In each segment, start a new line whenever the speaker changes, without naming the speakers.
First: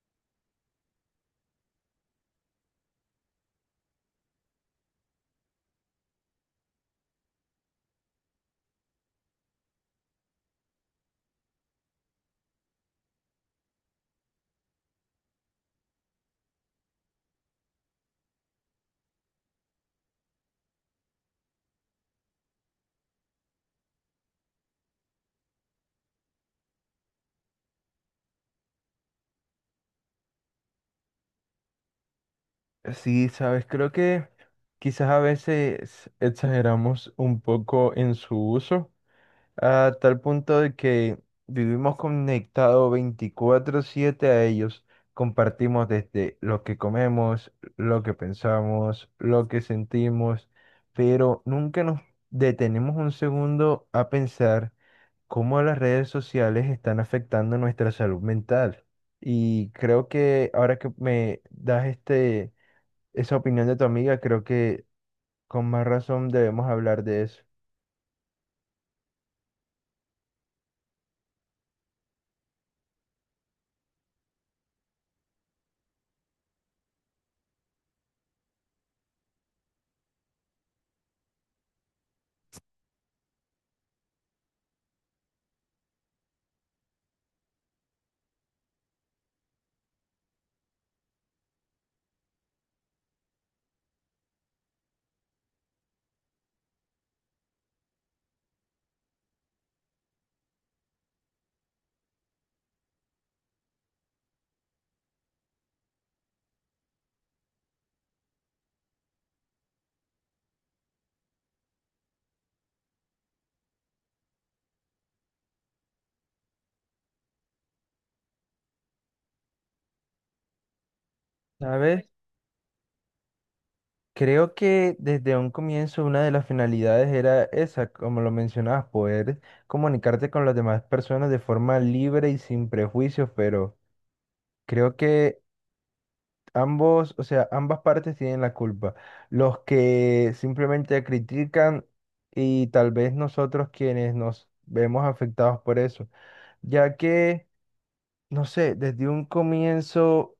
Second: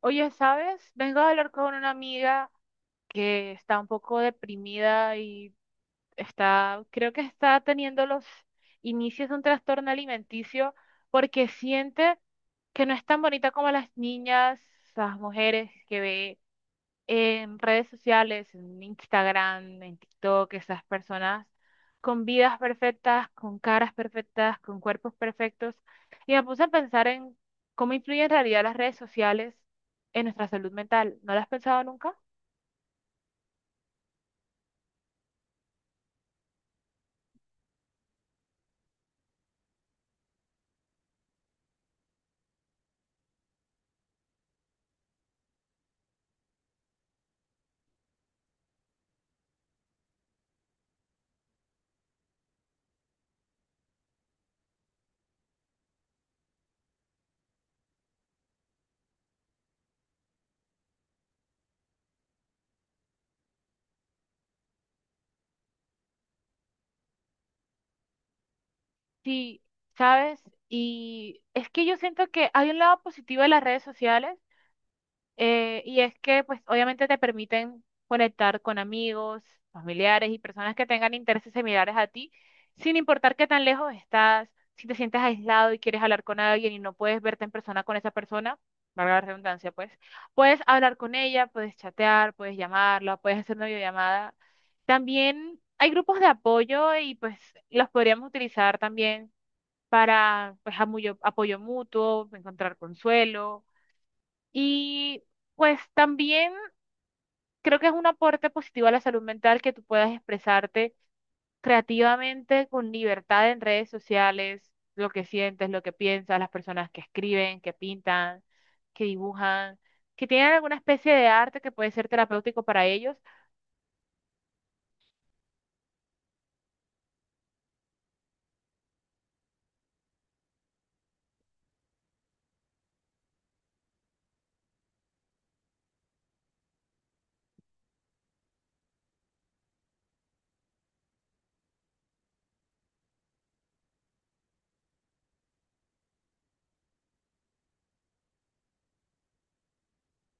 Oye, ¿sabes? Vengo a hablar con una amiga que está un poco deprimida y está, creo que está teniendo los inicios de un trastorno alimenticio porque siente que no es tan bonita como las niñas, las mujeres que ve en redes sociales, en Instagram, en TikTok, esas personas con vidas perfectas, con caras perfectas, con cuerpos perfectos. Y me puse a pensar en cómo influyen en realidad las redes sociales en nuestra salud mental. ¿No lo has pensado nunca?
Sí, sabes, creo que quizás a veces exageramos un poco en su uso, a tal punto de que vivimos conectados 24/7 a ellos. Compartimos desde lo que comemos, lo que pensamos, lo que sentimos, pero nunca nos detenemos un segundo a pensar cómo las redes sociales están afectando nuestra salud mental. Y creo que ahora que me das esa opinión de tu amiga, creo que con más razón debemos hablar de eso.
Sí, ¿sabes? Y es que yo siento que hay un lado positivo de las redes sociales. Y es que, pues, obviamente te permiten conectar con amigos, familiares y personas que tengan intereses similares a ti, sin importar qué tan lejos estás. Si te sientes aislado y quieres hablar con alguien y no puedes verte en persona con esa persona, valga la redundancia, pues, puedes hablar con ella, puedes chatear, puedes llamarla, puedes hacer una videollamada. También hay grupos de apoyo y, pues, los podríamos utilizar también para, pues, apoyo mutuo, encontrar consuelo y pues también creo que es un aporte positivo a la salud mental que tú puedas expresarte creativamente con libertad en redes sociales, lo que sientes, lo que piensas, las personas que escriben, que pintan, que dibujan, que tienen alguna especie de arte que puede
¿Sabes?
ser terapéutico para ellos.
Creo que desde un comienzo una de las finalidades era esa, como lo mencionabas, poder comunicarte con las demás personas de forma libre y sin prejuicios, pero creo que ambas partes tienen la culpa. Los que simplemente critican y tal vez nosotros quienes nos vemos afectados por eso, ya que, no sé, desde un comienzo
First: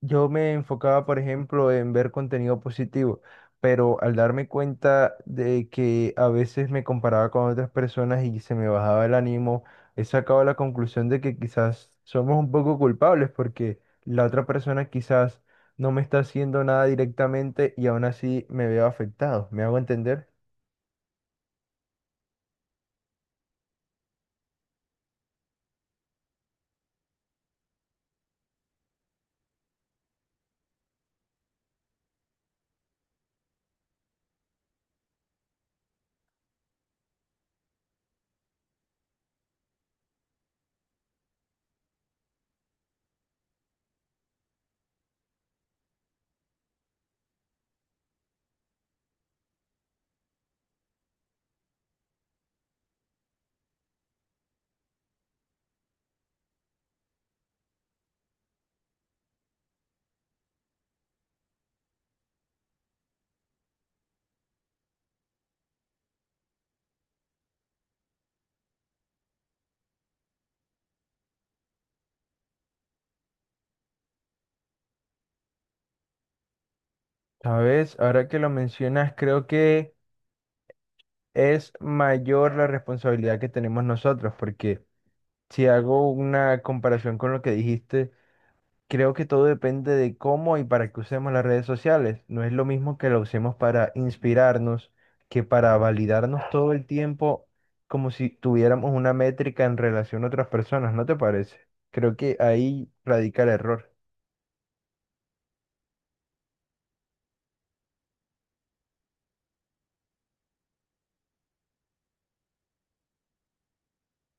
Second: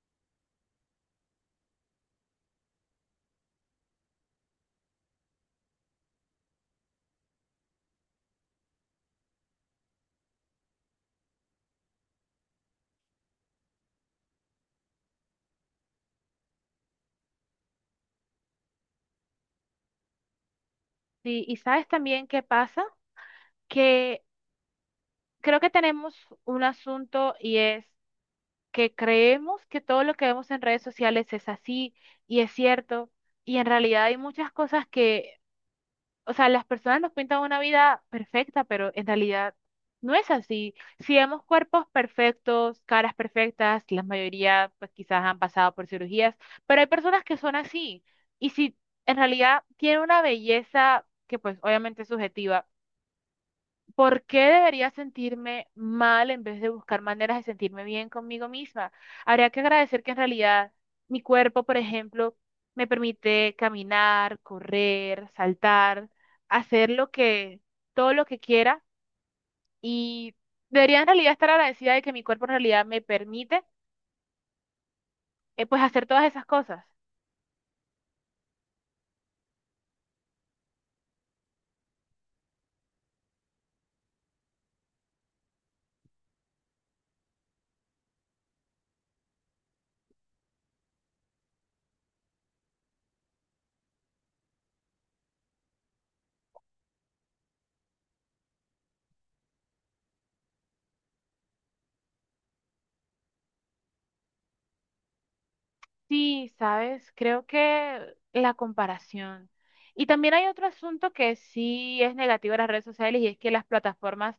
yo me enfocaba, por ejemplo, en ver contenido positivo, pero al darme cuenta de que a veces me comparaba con otras personas y se me bajaba el ánimo, he sacado la conclusión de que quizás somos un poco culpables porque la otra persona quizás no me está haciendo nada directamente y aún así me veo afectado. ¿Me hago entender?
Sí, y sabes también qué pasa, que creo que tenemos un asunto y es que creemos que todo lo que vemos en redes sociales es así y es cierto. Y en realidad hay muchas cosas que... O sea, las personas nos pintan una vida perfecta, pero en realidad no es así. Si vemos cuerpos perfectos, caras perfectas, la mayoría pues quizás han pasado por cirugías, pero hay personas que son así. Y si en realidad tiene una belleza que pues obviamente es subjetiva, ¿por qué debería sentirme mal en vez de buscar maneras de sentirme bien conmigo misma? Habría que agradecer que en realidad mi cuerpo, por ejemplo, me permite caminar, correr, saltar, hacer lo que, todo lo que quiera y debería en realidad estar agradecida de que mi cuerpo en realidad me permite, pues hacer todas esas cosas.
Sabes, ahora que lo mencionas, creo que es mayor la responsabilidad que tenemos nosotros, porque si hago una comparación con lo que dijiste, creo que todo depende de cómo y para qué usemos las redes sociales. No es lo mismo que la usemos para inspirarnos que para validarnos todo el tiempo como si tuviéramos una métrica en relación a otras personas, ¿no te parece? Creo que ahí radica el error.
Sí, sabes, creo que la comparación. Y también hay otro asunto que sí es negativo de las redes sociales y es que las plataformas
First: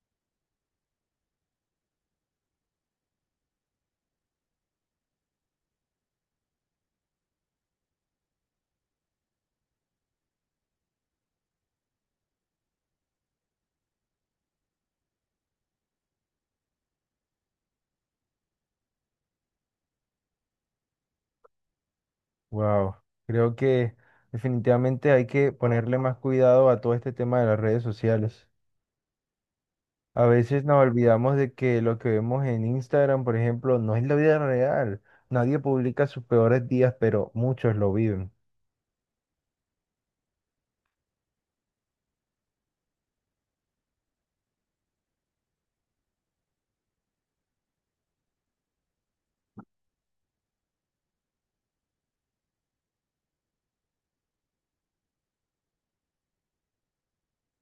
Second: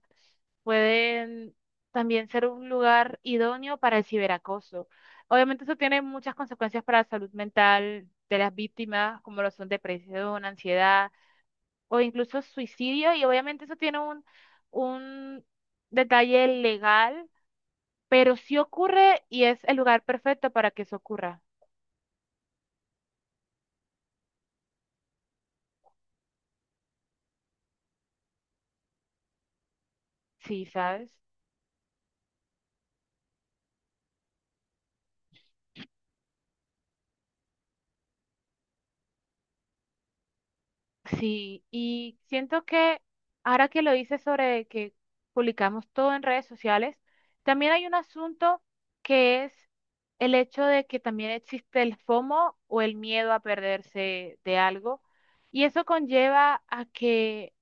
pueden también ser un lugar idóneo para el ciberacoso. Obviamente eso tiene muchas consecuencias para la salud mental de las víctimas, como lo son depresión, ansiedad o incluso suicidio. Y obviamente eso tiene un detalle legal, pero sí ocurre y es el lugar perfecto para que eso ocurra.
Wow. Creo que definitivamente hay que ponerle más cuidado a todo este tema de las redes sociales. A veces
Sí,
nos
¿sabes?
olvidamos de que lo que vemos en Instagram, por ejemplo, no es la vida real. Nadie publica sus peores días, pero muchos lo viven.
Sí, y siento que ahora que lo dices sobre que publicamos todo en redes sociales, también hay un asunto que es el hecho de que también existe el FOMO o el miedo a perderse de algo. Y eso conlleva a que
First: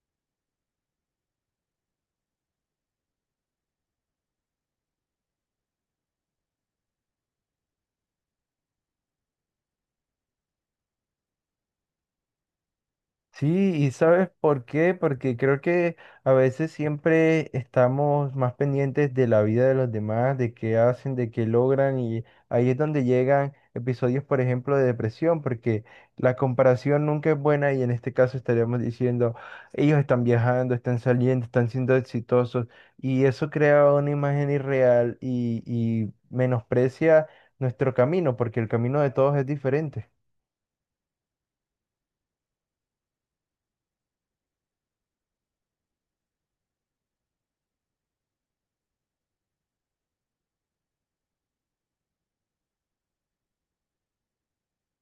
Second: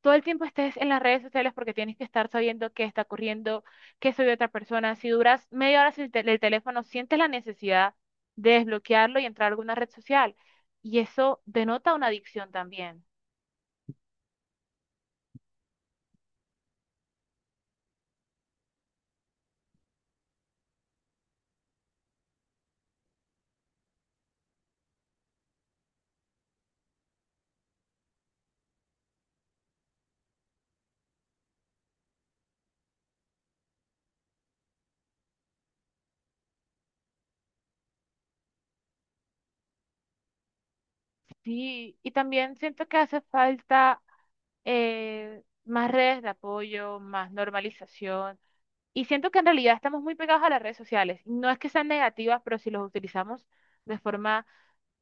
todo el tiempo estés en las redes sociales porque tienes que estar sabiendo qué está ocurriendo, qué soy otra persona. Si duras media hora sin el el teléfono, sientes la necesidad de desbloquearlo y entrar a alguna red social. Y eso denota una adicción también.
Sí, y ¿sabes por qué? Porque creo que a veces siempre estamos más pendientes de la vida de los demás, de qué hacen, de qué logran, y ahí es donde llegan episodios, por ejemplo, de depresión, porque la comparación nunca es buena y en este caso estaríamos diciendo, ellos están viajando, están saliendo, están siendo exitosos, y eso crea una imagen irreal y menosprecia nuestro camino, porque el camino de todos es diferente.
Sí, y también siento que hace falta, más redes de apoyo, más normalización. Y siento que en realidad estamos muy pegados a las redes sociales. No es que sean negativas, pero si los utilizamos de forma,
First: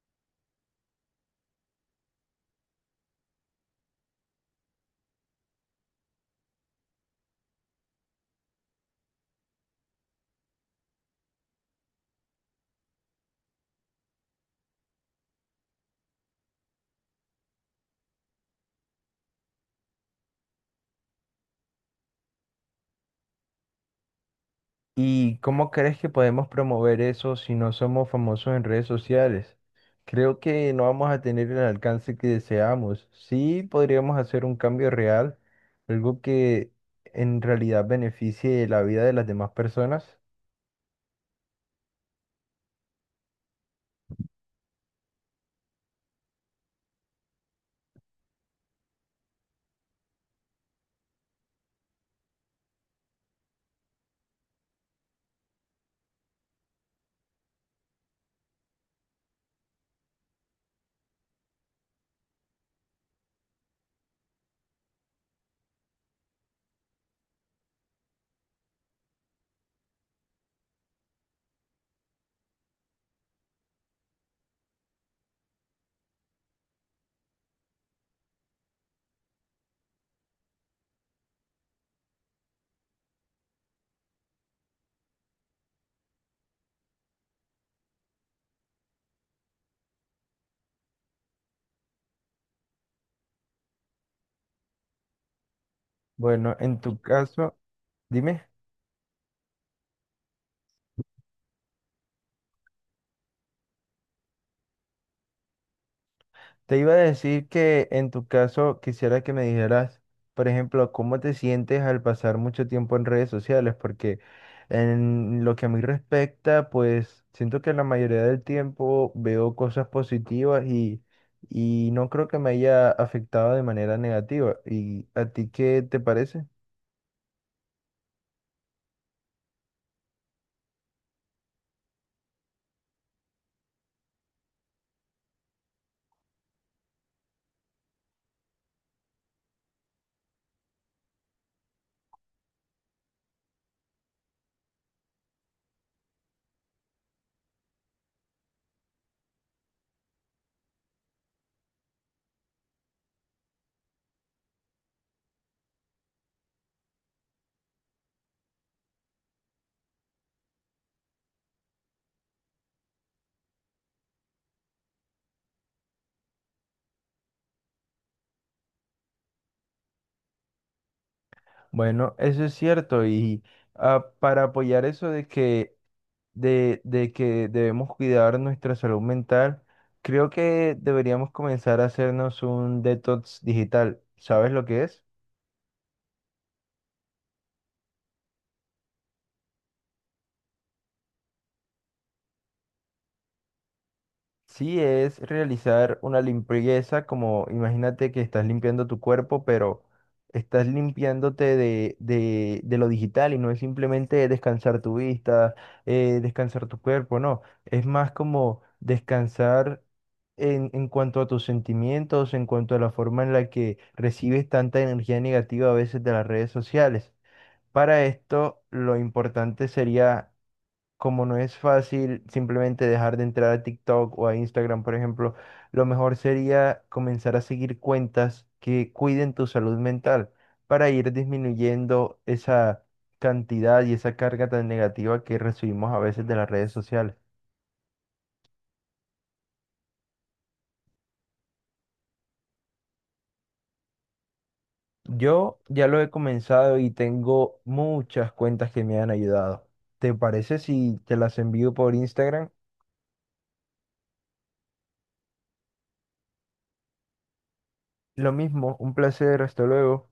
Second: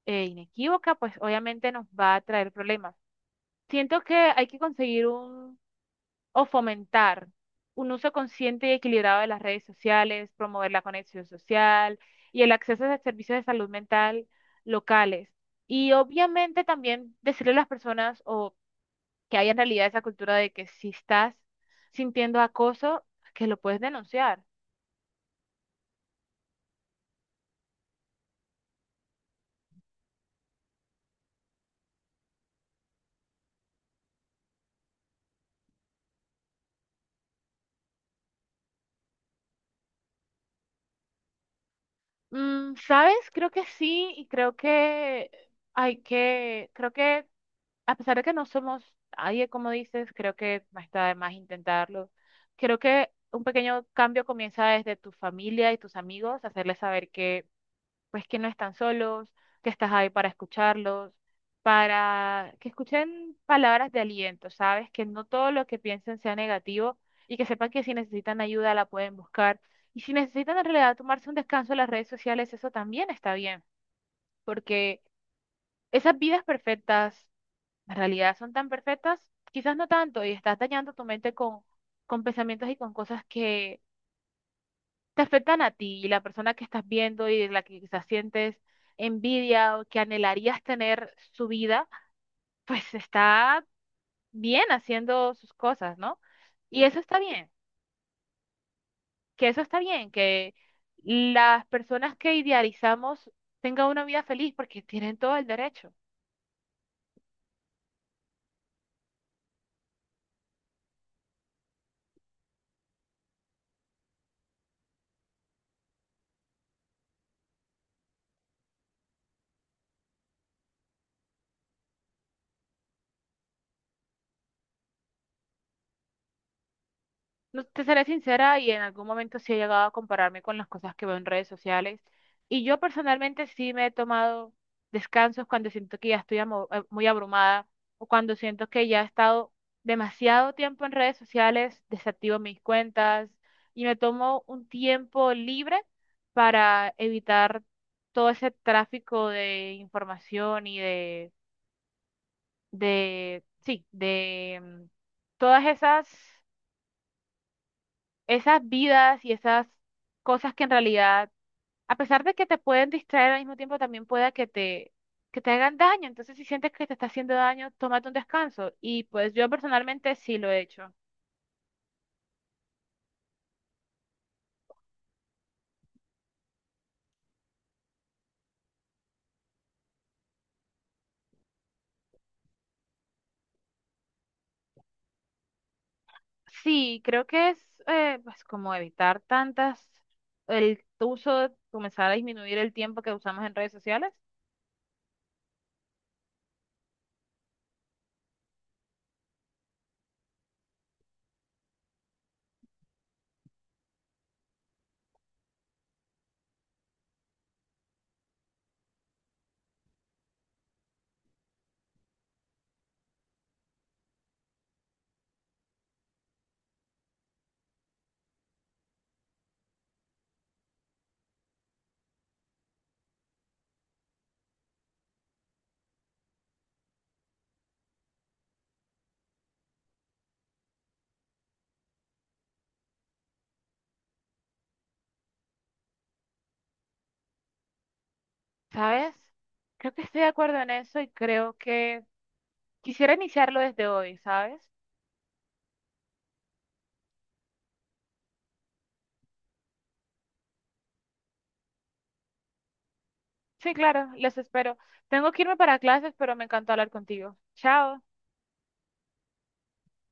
inequívoca, pues obviamente nos va a traer problemas. Siento que hay que conseguir o fomentar un uso consciente y equilibrado de las redes sociales, promover la conexión social y el acceso a servicios de salud mental locales. Y obviamente también decirle a las personas o que haya en realidad esa cultura de que si estás sintiendo acoso, que lo puedes denunciar.
¿Y cómo crees que podemos promover eso si no somos famosos en redes sociales? Creo que no vamos a tener el alcance que deseamos. Sí podríamos hacer un cambio real, algo que en realidad beneficie la vida de las demás personas.
Mm, ¿sabes? Creo que sí y creo que hay que, creo que a pesar de que no somos nadie, como dices, creo que no está de más intentarlo. Creo que un pequeño cambio comienza desde tu familia y tus amigos, hacerles saber que, pues, que no están solos, que estás ahí para escucharlos, para que escuchen palabras de aliento, ¿sabes? Que no todo lo que piensen sea negativo y que sepan que si necesitan ayuda la pueden buscar. Y si necesitan en realidad tomarse un descanso en las redes sociales, eso también está bien, porque esas vidas perfectas en realidad son tan perfectas, quizás no tanto, y estás dañando tu mente con pensamientos y con cosas que te afectan a ti y la persona que estás viendo y de la que quizás sientes envidia o que anhelarías tener su vida, pues está bien haciendo sus cosas, ¿no?
Bueno, en
Y eso
tu
está bien,
caso, dime.
que eso está bien, que las personas que idealizamos tengan una vida feliz porque tienen todo el derecho.
Te iba a decir que en tu caso quisiera que me dijeras, por ejemplo, cómo te sientes al pasar mucho tiempo en redes sociales, porque en lo que a mí respecta, pues siento que la mayoría del tiempo veo cosas positivas y no creo que me haya afectado de manera negativa. ¿Y a ti qué te parece?
No, te seré sincera y en algún momento sí he llegado a compararme con las cosas que veo en redes sociales. Y yo personalmente sí me he tomado descansos cuando siento que ya estoy muy abrumada o cuando siento que ya he estado demasiado tiempo en redes sociales, desactivo mis cuentas y me tomo un tiempo libre para evitar todo ese tráfico de información y sí, de mm, todas esas esas vidas y esas cosas que en realidad, a pesar de que te pueden distraer al mismo tiempo, también pueda que que te hagan daño. Entonces, si sientes que te está haciendo daño, tómate un descanso. Y pues yo personalmente sí lo he hecho.
Bueno, eso es cierto y para apoyar eso de que debemos cuidar nuestra salud mental, creo que deberíamos comenzar a hacernos un detox digital. ¿Sabes lo que es?
Sí, creo que es, pues como evitar tantas, el uso, comenzar a disminuir el tiempo que usamos en redes sociales.
Sí, es realizar una limpieza, como imagínate que estás limpiando tu cuerpo, pero estás limpiándote de lo digital y no es simplemente descansar tu vista, descansar tu cuerpo, no, es más como descansar en cuanto a tus sentimientos, en cuanto a la forma en la que recibes tanta energía negativa a veces de las redes sociales. Para esto, lo importante sería como no es fácil simplemente dejar de entrar a TikTok o a Instagram, por ejemplo, lo mejor sería comenzar a seguir cuentas que cuiden tu salud mental para ir disminuyendo esa cantidad y esa carga tan negativa que recibimos a veces de las redes sociales.
¿Sabes? Creo que estoy de acuerdo en eso y creo que quisiera iniciarlo desde hoy, ¿sabes?
Yo ya lo he comenzado y tengo muchas cuentas que me han ayudado. ¿Te parece si te las envío por Instagram?
Sí, claro, les espero. Tengo que irme para clases, pero me encantó hablar contigo. Chao.
Lo mismo, un placer, hasta luego.